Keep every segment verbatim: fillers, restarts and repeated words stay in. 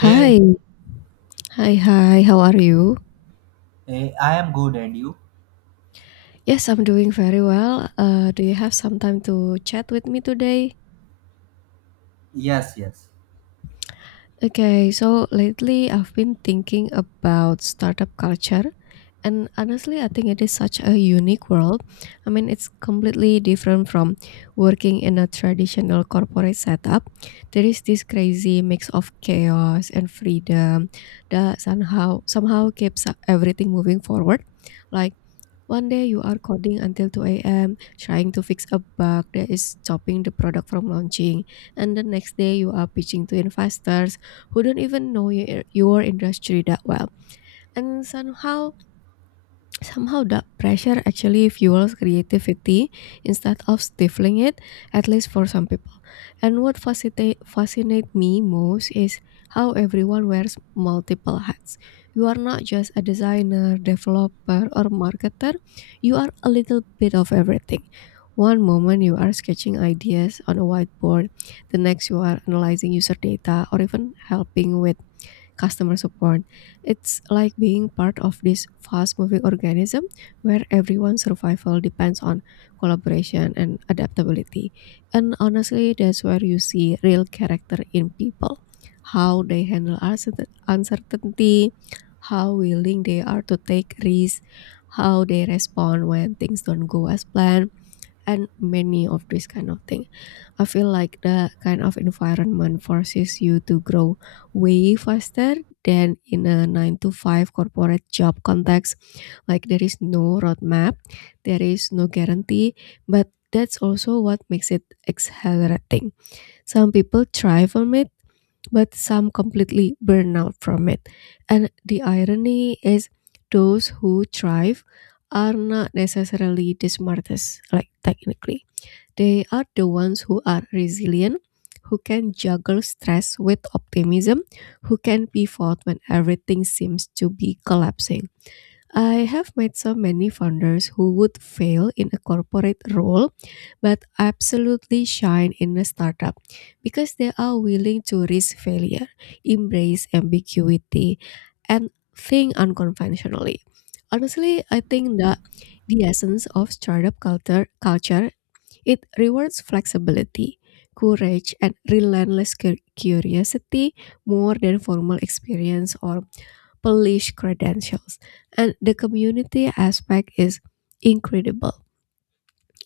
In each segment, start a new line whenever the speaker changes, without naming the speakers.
Hey,
Hi, hi, hi, how are you?
hey, I am good, and you?
Yes, I'm doing very well. Uh, do you have some time to chat with me today?
Yes, yes.
Okay, so lately I've been thinking about startup culture, and honestly, I think it is such a unique world. I mean, it's completely different from working in a traditional corporate setup. There is this crazy mix of chaos and freedom that somehow somehow keeps everything moving forward. Like, one day you are coding until two a m trying to fix a bug that is stopping the product from launching. And the next day you are pitching to investors who don't even know your, your industry that well. And somehow Somehow that pressure actually fuels creativity instead of stifling it, at least for some people. And what fascinate fascinate me most is how everyone wears multiple hats. You are not just a designer, developer, or marketer. You are a little bit of everything. One moment you are sketching ideas on a whiteboard, the next you are analyzing user data or even helping with customer support. It's like being part of this fast moving organism where everyone's survival depends on collaboration and adaptability. And honestly, that's where you see real character in people, how they handle uncertain- uncertainty, how willing they are to take risks, how they respond when things don't go as planned, and many of these kind of things. I feel like the kind of environment forces you to grow way faster than in a nine to five corporate job context. Like, there is no roadmap, there is no guarantee, but that's also what makes it exhilarating. Some people thrive from it, but some completely burn out from it. And the irony is, those who thrive are not necessarily the smartest, like technically. They are the ones who are resilient, who can juggle stress with optimism, who can pivot when everything seems to be collapsing. I have met so many founders who would fail in a corporate role but absolutely shine in a startup because they are willing to risk failure, embrace ambiguity, and think unconventionally. Honestly, I think that the essence of startup culture culture it rewards flexibility, courage, and relentless cu- curiosity more than formal experience or polished credentials. And the community aspect is incredible.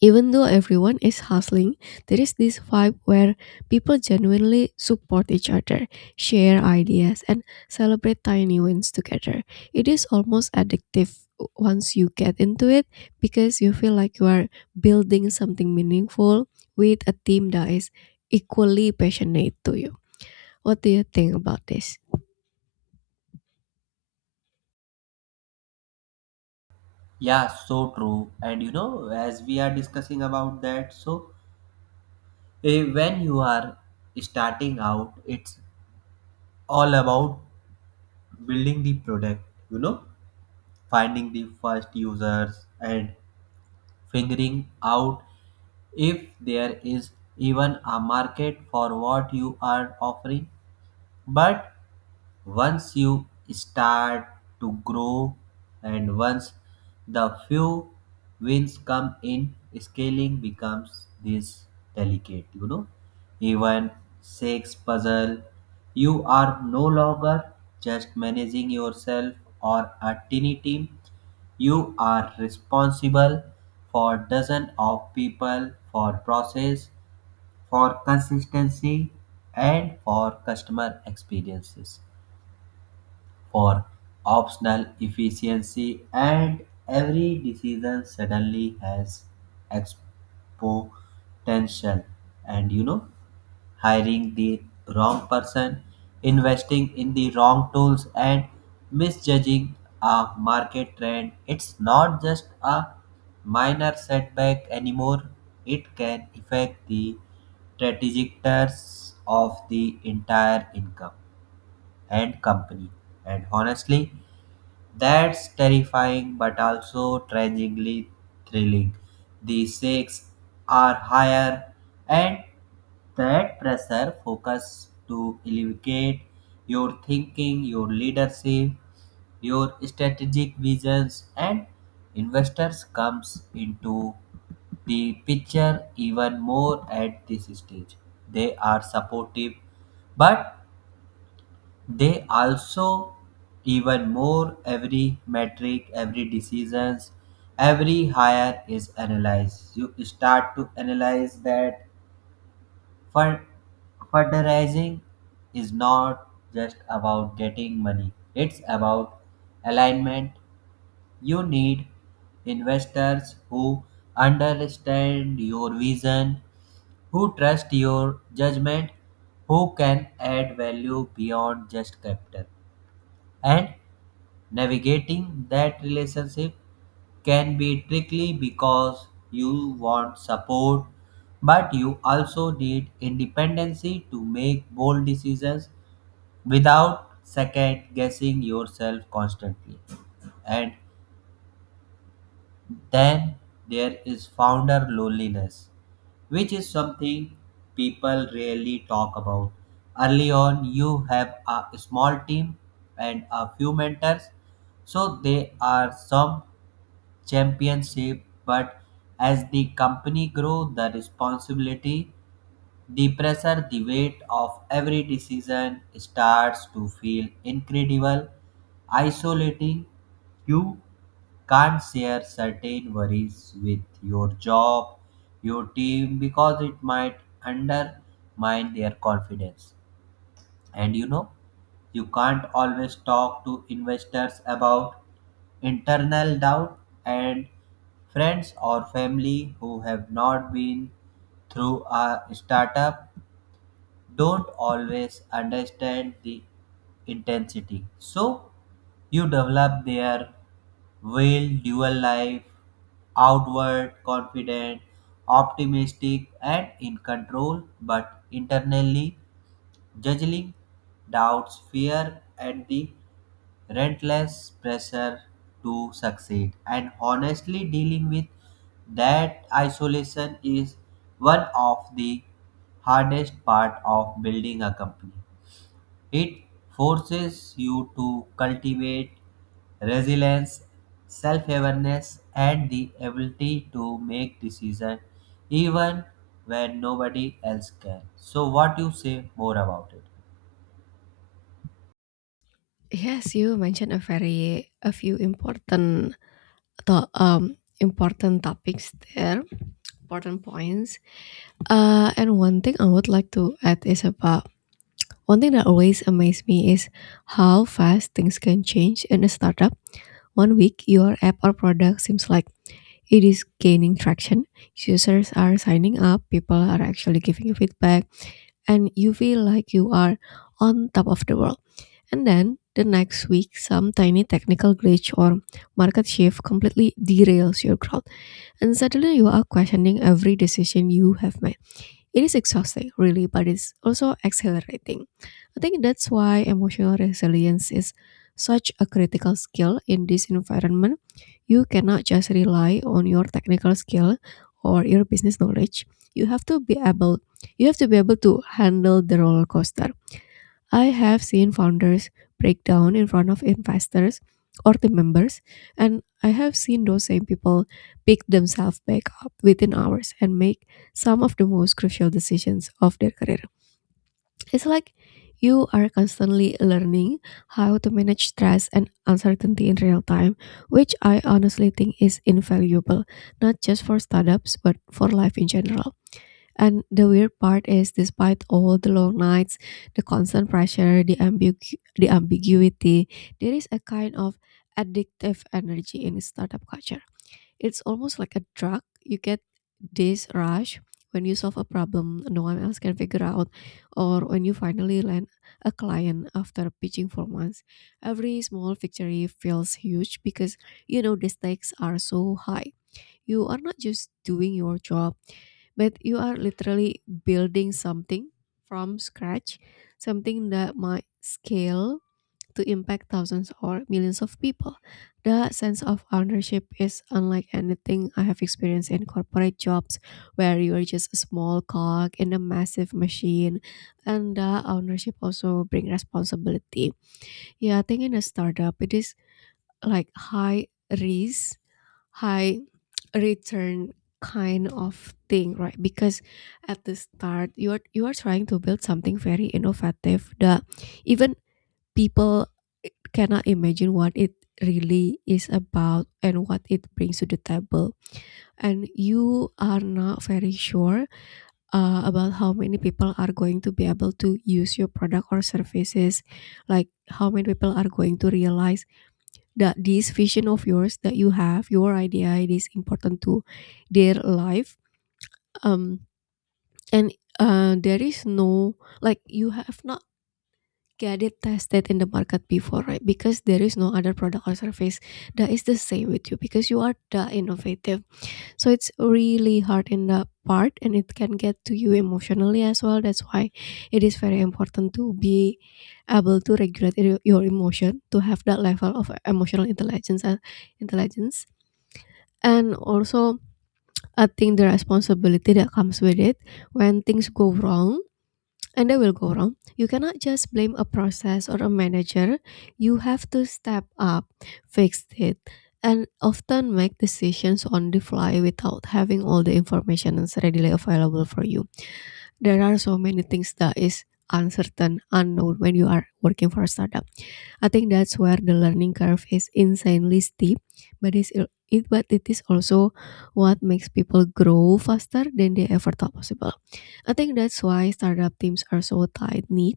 Even though everyone is hustling, there is this vibe where people genuinely support each other, share ideas, and celebrate tiny wins together. It is almost addictive once you get into it because you feel like you are building something meaningful with a team that is equally passionate to you. What do you think about this?
Yeah, so true. And you know, as we are discussing about that, so eh, when you are starting out, it's all about building the product, you know, finding the first users and figuring out if there is even a market for what you are offering. But once you start to grow and once the few wins come in, scaling becomes this delicate, you know, even six puzzle. You are no longer just managing yourself or a tiny team. You are responsible for dozens of people, for process, for consistency, and for customer experiences, for optional efficiency, and every decision suddenly has exponential. And you know, hiring the wrong person, investing in the wrong tools, and misjudging a market trend. It's not just a minor setback anymore, it can affect the trajectories of the entire income and company. And honestly, that's terrifying but also tragically thrilling. The stakes are higher, and that pressure focus to elevate your thinking, your leadership, your strategic visions, and investors comes into the picture even more at this stage. They are supportive, but they also even more every metric, every decisions, every hire is analyzed. You start to analyze that fund fundraising is not just about getting money. It's about alignment. You need investors who understand your vision, who trust your judgment, who can add value beyond just capital. And navigating that relationship can be tricky because you want support, but you also need independency to make bold decisions without second guessing yourself constantly. And then there is founder loneliness, which is something people rarely talk about. Early on, you have a small team and a few mentors, so they are some championship, but as the company grew, the responsibility, the pressure, the weight of every decision starts to feel incredible, isolating. You can't share certain worries with your job, your team, because it might undermine their confidence. And you know, you can't always talk to investors about internal doubt, and friends or family who have not been through a startup don't always understand the intensity. So you develop their will, dual life, outward, confident, optimistic, and in control, but internally juggling doubts, fear, and the relentless pressure to succeed. And honestly, dealing with that isolation is one of the hardest part of building a company. It forces you to cultivate resilience, self-awareness, and the ability to make decisions even when nobody else can. So, what you say more about it?
Yes, you mentioned a very a few important to, um important topics there, important points. Uh, and one thing I would like to add is about, one thing that always amazed me is how fast things can change in a startup. One week, your app or product seems like it is gaining traction, users are signing up, people are actually giving you feedback, and you feel like you are on top of the world. And then the next week, some tiny technical glitch or market shift completely derails your growth, and suddenly you are questioning every decision you have made. It is exhausting, really, but it's also accelerating. I think that's why emotional resilience is such a critical skill in this environment. You cannot just rely on your technical skill or your business knowledge. You have to be able you have to be able to handle the roller coaster. I have seen founders break down in front of investors or team members, and I have seen those same people pick themselves back up within hours and make some of the most crucial decisions of their career. It's like you are constantly learning how to manage stress and uncertainty in real time, which I honestly think is invaluable, not just for startups, but for life in general. And the weird part is, despite all the long nights, the constant pressure, the, ambigu- the ambiguity, there is a kind of addictive energy in startup culture. It's almost like a drug. You get this rush when you solve a problem no one else can figure out, or when you finally land a client after pitching for months. Every small victory feels huge because you know the stakes are so high. You are not just doing your job, but you are literally building something from scratch, something that might scale to impact thousands or millions of people. The sense of ownership is unlike anything I have experienced in corporate jobs, where you are just a small cog in a massive machine. And the ownership also bring responsibility. Yeah, I think in a startup, it is like high risk, high return kind of thing, right? Because at the start, you are you are trying to build something very innovative that even people eh, cannot imagine what it really is about and what it brings to the table. And you are not very sure uh, about how many people are going to be able to use your product or services, like how many people are going to realize that this vision of yours that you have, your idea, it is important to their life. um and uh, there is no, like, you have not get it tested in the market before, right? Because there is no other product or service that is the same with you because you are the innovative. So it's really hard in that part, and it can get to you emotionally as well. That's why it is very important to be able to regulate your your emotion, to have that level of emotional intelligence and intelligence And also, I think the responsibility that comes with it, when things go wrong, and they will go wrong, you cannot just blame a process or a manager. You have to step up, fix it, and often make decisions on the fly without having all the information is readily available for you. There are so many things that is uncertain, unknown when you are working for a startup. I think that's where the learning curve is insanely steep, but it's it but it is also what makes people grow faster than they ever thought possible. I think that's why startup teams are so tight knit.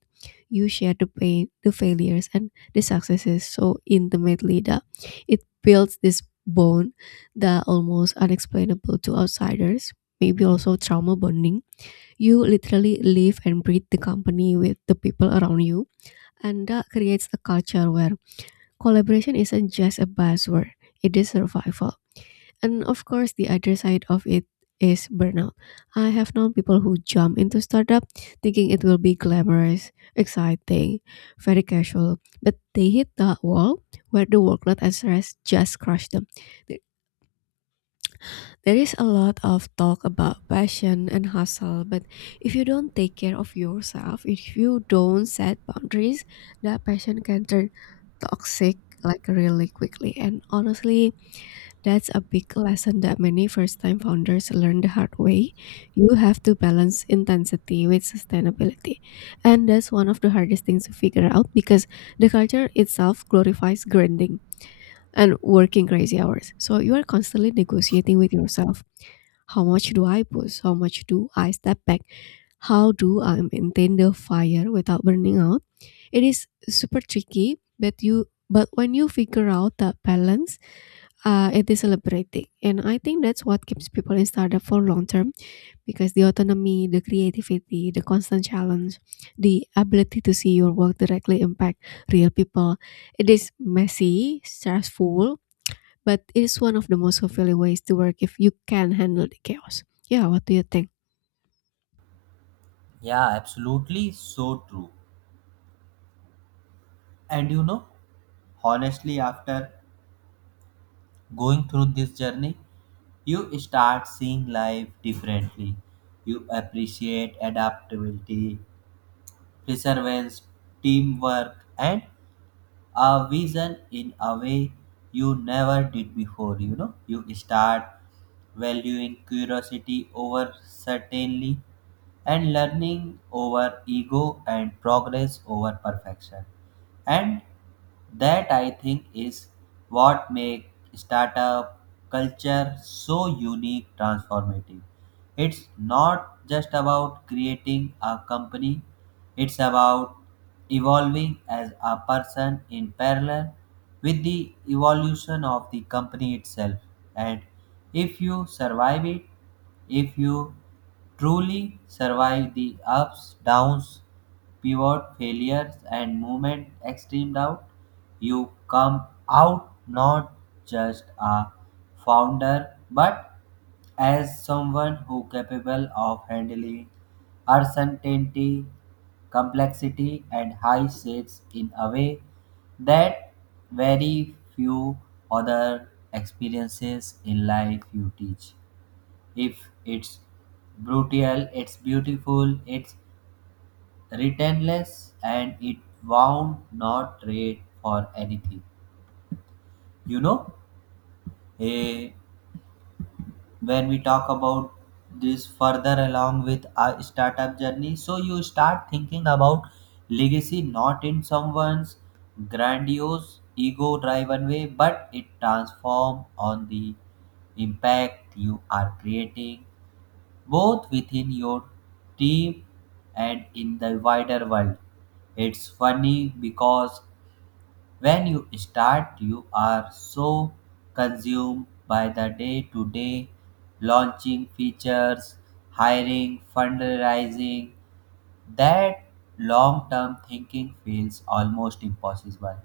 You share the pain, the failures, and the successes so intimately that it builds this bond that almost unexplainable to outsiders. Maybe also trauma bonding. You literally live and breathe the company with the people around you, and that creates a culture where collaboration isn't just a buzzword, it is survival. And of course, the other side of it is burnout. I have known people who jump into startup thinking it will be glamorous, exciting, very casual, but they hit that wall where the workload and stress just crush them. Th- There is a lot of talk about passion and hustle, but if you don't take care of yourself, if you don't set boundaries, that passion can turn toxic, like, really quickly. And honestly, that's a big lesson that many first-time founders learn the hard way. You have to balance intensity with sustainability. And that's one of the hardest things to figure out because the culture itself glorifies grinding and working crazy hours. So you are constantly negotiating with yourself. How much do I push? How much do I step back? How do I maintain the fire without burning out? It is super tricky, but you but when you figure out that balance, uh, it is celebrating. And I think that's what keeps people in startup for long term because the autonomy, the creativity, the constant challenge, the ability to see your work directly impact real people. It is messy, stressful, but it is one of the most fulfilling ways to work if you can handle the chaos. Yeah, what do you think?
Yeah, absolutely so true. And you know, honestly, after going through this journey, you start seeing life differently. You appreciate adaptability, perseverance, teamwork, and a vision in a way you never did before. You know, you start valuing curiosity over certainty and learning over ego and progress over perfection. And that I think is what makes startup culture so unique transformative. It's not just about creating a company, it's about evolving as a person in parallel with the evolution of the company itself. And if you survive it, if you truly survive the ups, downs, pivot failures, and movement extreme doubt, you come out not just a founder but as someone who capable of handling uncertainty, complexity, and high stakes in a way that very few other experiences in life you teach. If it's brutal, it's beautiful, it's returnless, and it won't not trade for anything. You know, eh, when we talk about this further along with our startup journey, so you start thinking about legacy not in someone's grandiose ego driven way, but it transform on the impact you are creating both within your team and in the wider world. It's funny because when you start, you are so consumed by the day to day launching features, hiring, fundraising, that long term thinking feels almost impossible.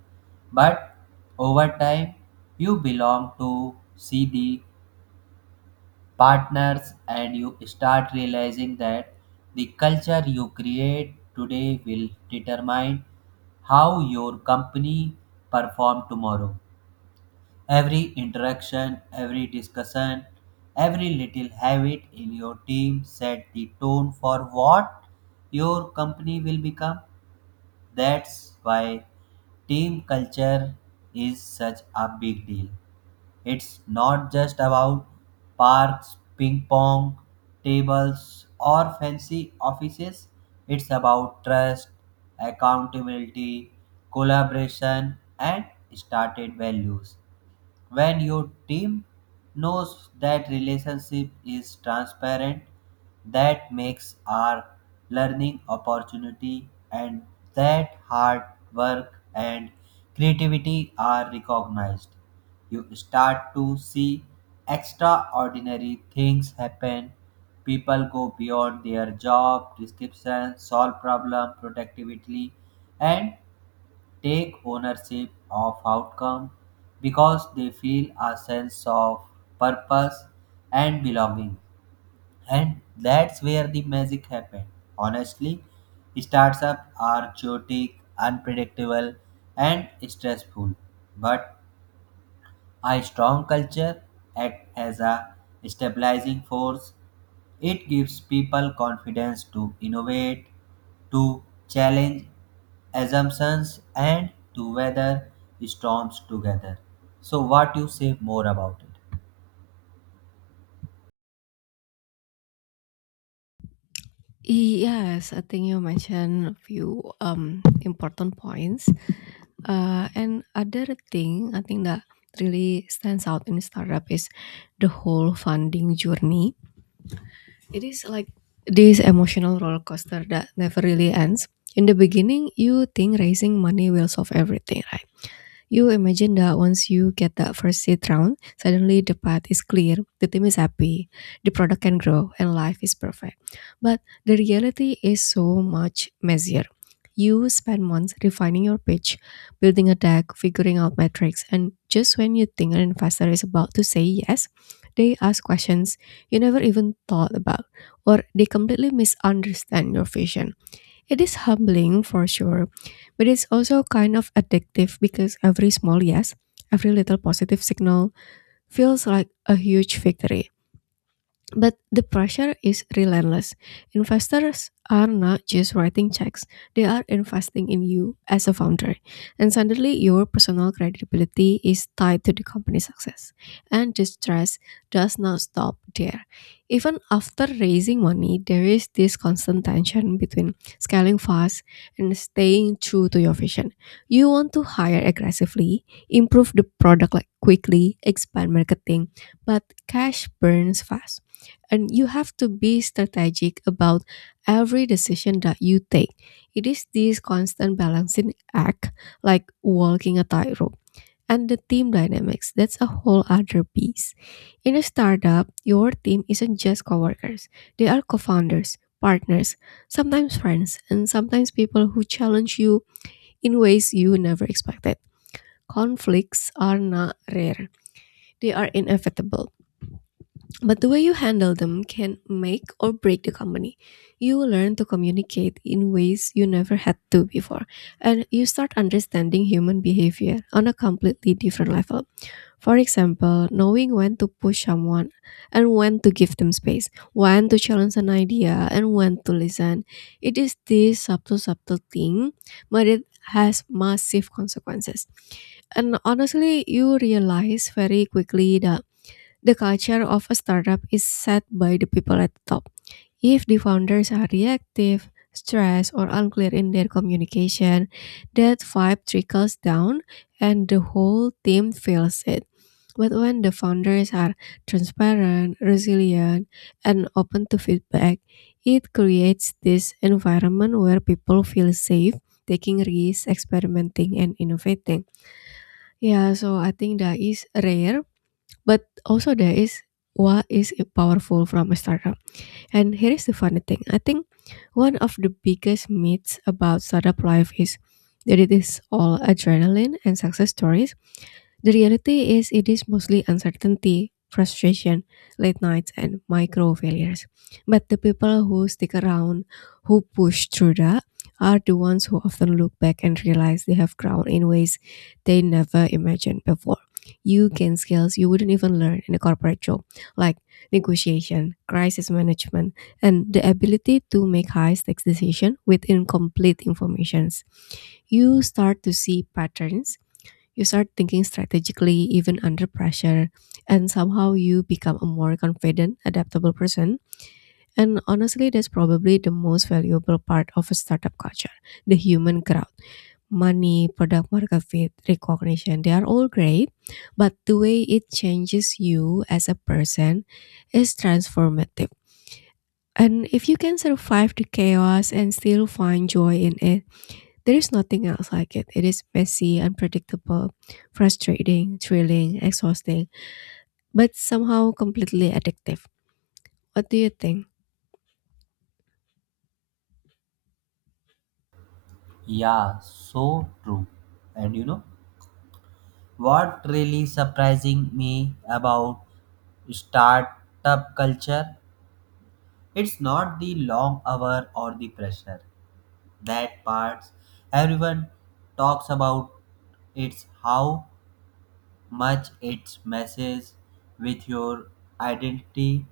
But over time, you belong to see the partners and you start realizing that the culture you create today will determine how your company perform tomorrow. Every interaction, every discussion, every little habit in your team set the tone for what your company will become. That's why team culture is such a big deal. It's not just about parks, ping pong tables, or fancy offices. It's about trust, accountability, collaboration, and started values. When your team knows that relationship is transparent, that makes our learning opportunity, and that hard work and creativity are recognized. You start to see extraordinary things happen. People go beyond their job description, solve problem productively, and take ownership of outcome because they feel a sense of purpose and belonging, and that's where the magic happens. Honestly, startups are chaotic, unpredictable, and stressful, but a strong culture acts as a stabilizing force. It gives people confidence to innovate, to challenge assumptions, and to weather storms together. So, what you say more about it?
Yes, I think you mentioned a few um, important points. Uh, and other thing I think that really stands out in startup is the whole funding journey. It is like this emotional roller coaster that never really ends. In the beginning, you think raising money will solve everything, right? You imagine that once you get that first seed round, suddenly the path is clear, the team is happy, the product can grow, and life is perfect. But the reality is so much messier. You spend months refining your pitch, building a deck, figuring out metrics, and just when you think an investor is about to say yes, they ask questions you never even thought about, or they completely misunderstand your vision. It is humbling for sure, but it's also kind of addictive because every small yes, every little positive signal feels like a huge victory. But the pressure is relentless. Investors are not just writing checks, they are investing in you as a founder. And suddenly, your personal credibility is tied to the company's success. And the stress does not stop there. Even after raising money, there is this constant tension between scaling fast and staying true to your vision. You want to hire aggressively, improve the product like quickly, expand marketing, but cash burns fast and you have to be strategic about every decision that you take. It is this constant balancing act, like walking a tightrope. And the team dynamics, that's a whole other piece. In a startup, your team isn't just coworkers, they are co founders, partners, sometimes friends, and sometimes people who challenge you in ways you never expected. Conflicts are not rare, they are inevitable, but the way you handle them can make or break the company. You will learn to communicate in ways you never had to before, and you start understanding human behavior on a completely different level. For example, knowing when to push someone and when to give them space, when to challenge an idea and when to listen. It is this subtle, subtle thing, but it has massive consequences. And honestly, you realize very quickly that the culture of a startup is set by the people at the top. If the founders are reactive, stressed, or unclear in their communication, that vibe trickles down and the whole team feels it. But when the founders are transparent, resilient, and open to feedback, it creates this environment where people feel safe taking risks, experimenting, and innovating. Yeah, so I think that is rare, but also there is what is powerful from a startup. And here is the funny thing. I think one of the biggest myths about startup life is that it is all adrenaline and success stories. The reality is, it is mostly uncertainty, frustration, late nights, and micro failures. But the people who stick around, who push through that, are the ones who often look back and realize they have grown in ways they never imagined before. You gain skills you wouldn't even learn in a corporate job, like negotiation, crisis management, and the ability to make high stakes decisions with incomplete informations. You start to see patterns, you start thinking strategically even under pressure, and somehow you become a more confident, adaptable person. And honestly, that's probably the most valuable part of a startup culture, the human crowd. Money, product market fit, recognition, they are all great, but the way it changes you as a person is transformative. And if you can survive the chaos and still find joy in it, there is nothing else like it. It is messy, unpredictable, frustrating, thrilling, exhausting, but somehow completely addictive. What do you think?
Yeah, so true. And you know what really surprising me about startup culture? It's not the long hour or the pressure. That parts everyone talks about. It's how much it messes with your identity.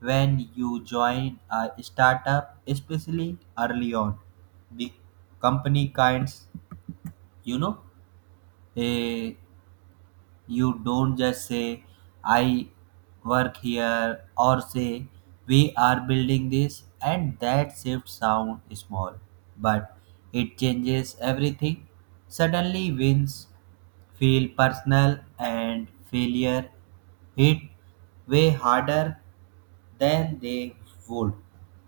When you join a startup, especially early on, the company kinds, you know, eh, you don't just say, I work here, or say, we are building this, and that shift sound small, but it changes everything. Suddenly, wins feel personal and failure hit way harder than they would.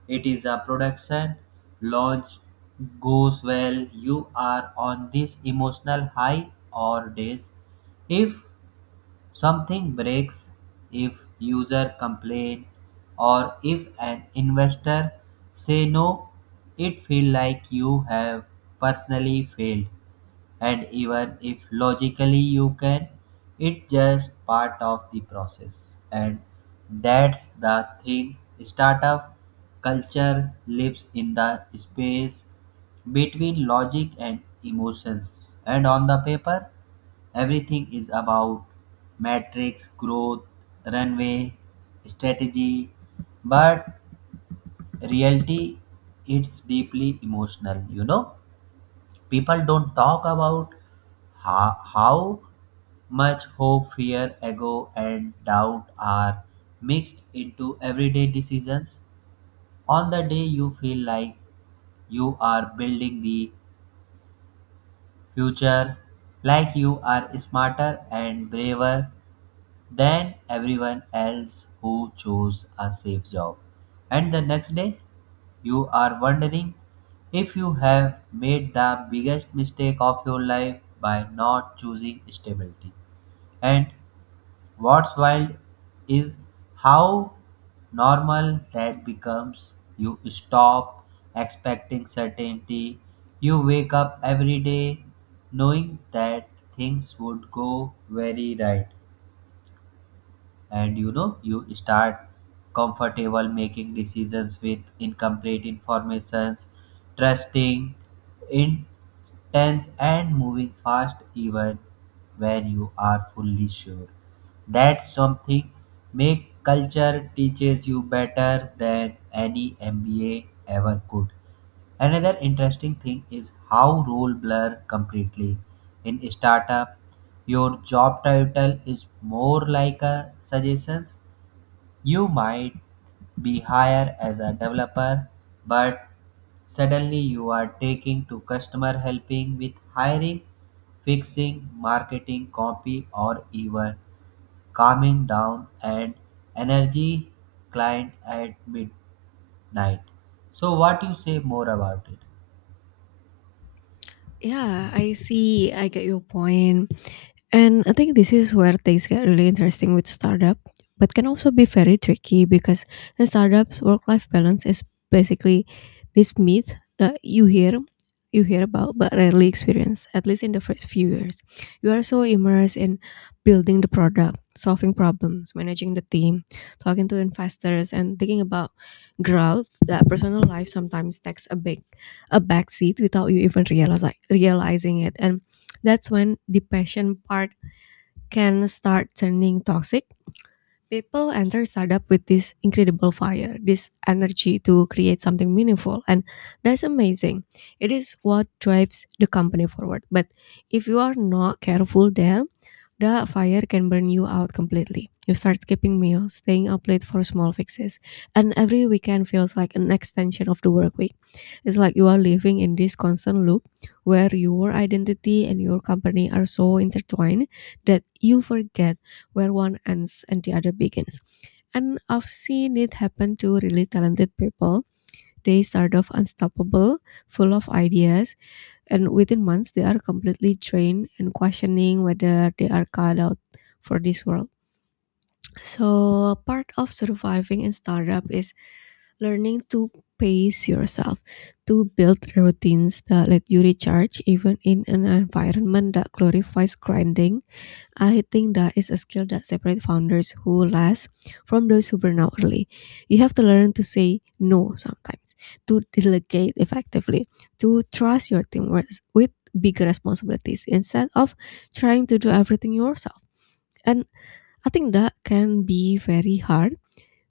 It is a production launch goes well, you are on this emotional high or days. If something breaks, if user complain, or if an investor say no. It feel like you have personally failed, and even if logically you can, it's just part of the process. And that's the thing, startup culture lives in the space between logic and emotions, and on the paper everything is about matrix growth, runway, strategy, but reality it's deeply emotional, you know. People don't talk about ho- how much hope, fear, ego, and doubt are mixed into everyday decisions. On the day you feel like you are building the future, like you are smarter and braver than everyone else who chose a safe job. And the next day, you are wondering if you have made the biggest mistake of your life by not choosing stability. And what's wild is how normal that becomes. You stop expecting certainty. You wake up every day knowing that things would go very right, and you know you start comfortable making decisions with incomplete informations, trusting intense and moving fast even when you are fully sure. That's something make culture teaches you better than any M B A ever could. Another interesting thing is how role blur completely. In startup, your job title is more like a suggestions. You might be hired as a developer, but suddenly you are taking to customer, helping with hiring, fixing, marketing, copy, or even calming down and energy client at midnight. So what you say more about it?
Yeah, I see. I get your point. And I think this is where things get really interesting with startup, but can also be very tricky because in startups work-life balance is basically this myth that you hear you hear about but rarely experience, at least in the first few years. You are so immersed in building the product, solving problems, managing the team, talking to investors and thinking about growth that personal life sometimes takes a big a backseat without you even realize, realizing it. And that's when the passion part can start turning toxic. People enter startup with this incredible fire, this energy to create something meaningful. And that's amazing. It is what drives the company forward. But if you are not careful there, the fire can burn you out completely. You start skipping meals, staying up late for small fixes, and every weekend feels like an extension of the work week. It's like you are living in this constant loop where your identity and your company are so intertwined that you forget where one ends and the other begins. And I've seen it happen to really talented people. They start off unstoppable, full of ideas, and within months they are completely drained and questioning whether they are cut out for this world. So, part of surviving in startup is learning to pace yourself, to build routines that let you recharge even in an environment that glorifies grinding. I think that is a skill that separates founders who last from those who burn out early. You have to learn to say no sometimes, to delegate effectively, to trust your team with with bigger responsibilities instead of trying to do everything yourself. And I think that can be very hard,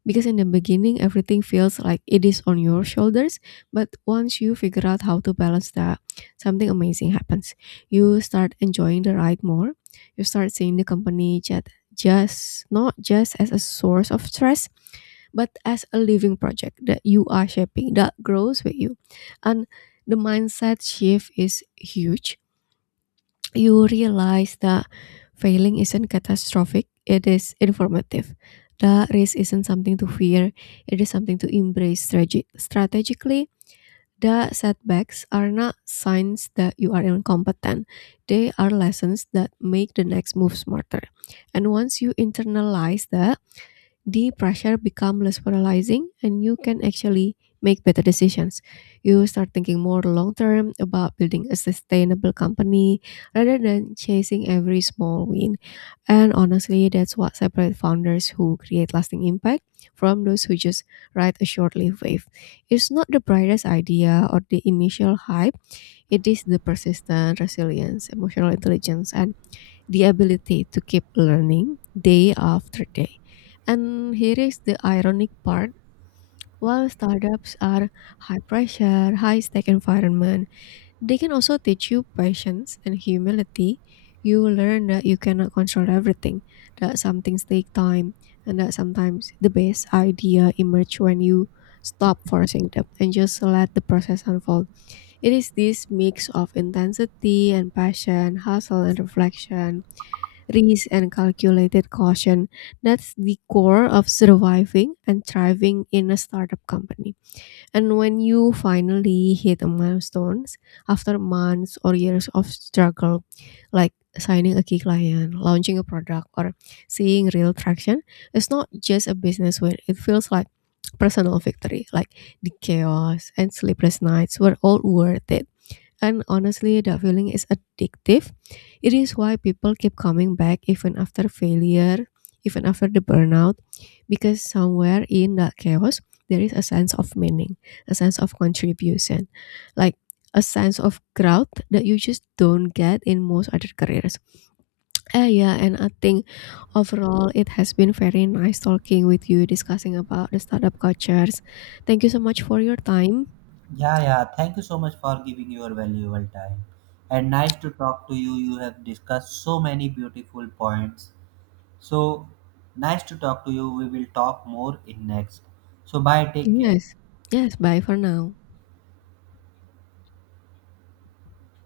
because in the beginning, everything feels like it is on your shoulders, but once you figure out how to balance that, something amazing happens. You start enjoying the ride more. You start seeing the company chat just not just as a source of stress, but as a living project that you are shaping, that grows with you. And the mindset shift is huge. You realize that failing isn't catastrophic, it is informative. The risk isn't something to fear, it is something to embrace strate- strategically the setbacks are not signs that you are incompetent, they are lessons that make the next move smarter. And once you internalize that, the pressure become less paralyzing and you can actually make better decisions. You start thinking more long term about building a sustainable company rather than chasing every small win. And honestly, that's what separates founders who create lasting impact from those who just ride a short-lived wave. It's not the brightest idea or the initial hype, it is the persistent resilience, emotional intelligence, and the ability to keep learning day after day. And here is the ironic part. While startups are high pressure, high stake environment, they can also teach you patience and humility. You learn that you cannot control everything, that some things take time, and that sometimes the best idea emerge when you stop forcing them and just let the process unfold. It is this mix of intensity and passion, hustle and reflection, risk and calculated caution. That's the core of surviving and thriving in a startup company. And when you finally hit a milestone after months or years of struggle, like signing a key client, launching a product, or seeing real traction, it's not just a business win. It feels like personal victory. Like the chaos and sleepless nights were all worth it. And honestly, that feeling is addictive. It is why people keep coming back even after failure, even after the burnout, because somewhere in that chaos, there is a sense of meaning, a sense of contribution, like a sense of growth that you just don't get in most other careers. Uh, yeah, and I think overall it has been very nice talking with you, discussing about the startup cultures. Thank you so much for your time.
Yeah, yeah. Thank you so much for giving your valuable time. And nice to talk to you. You have discussed so many beautiful points. So nice to talk to you. We will talk more in next. So bye. Take care.
Yes. Yes, bye for now.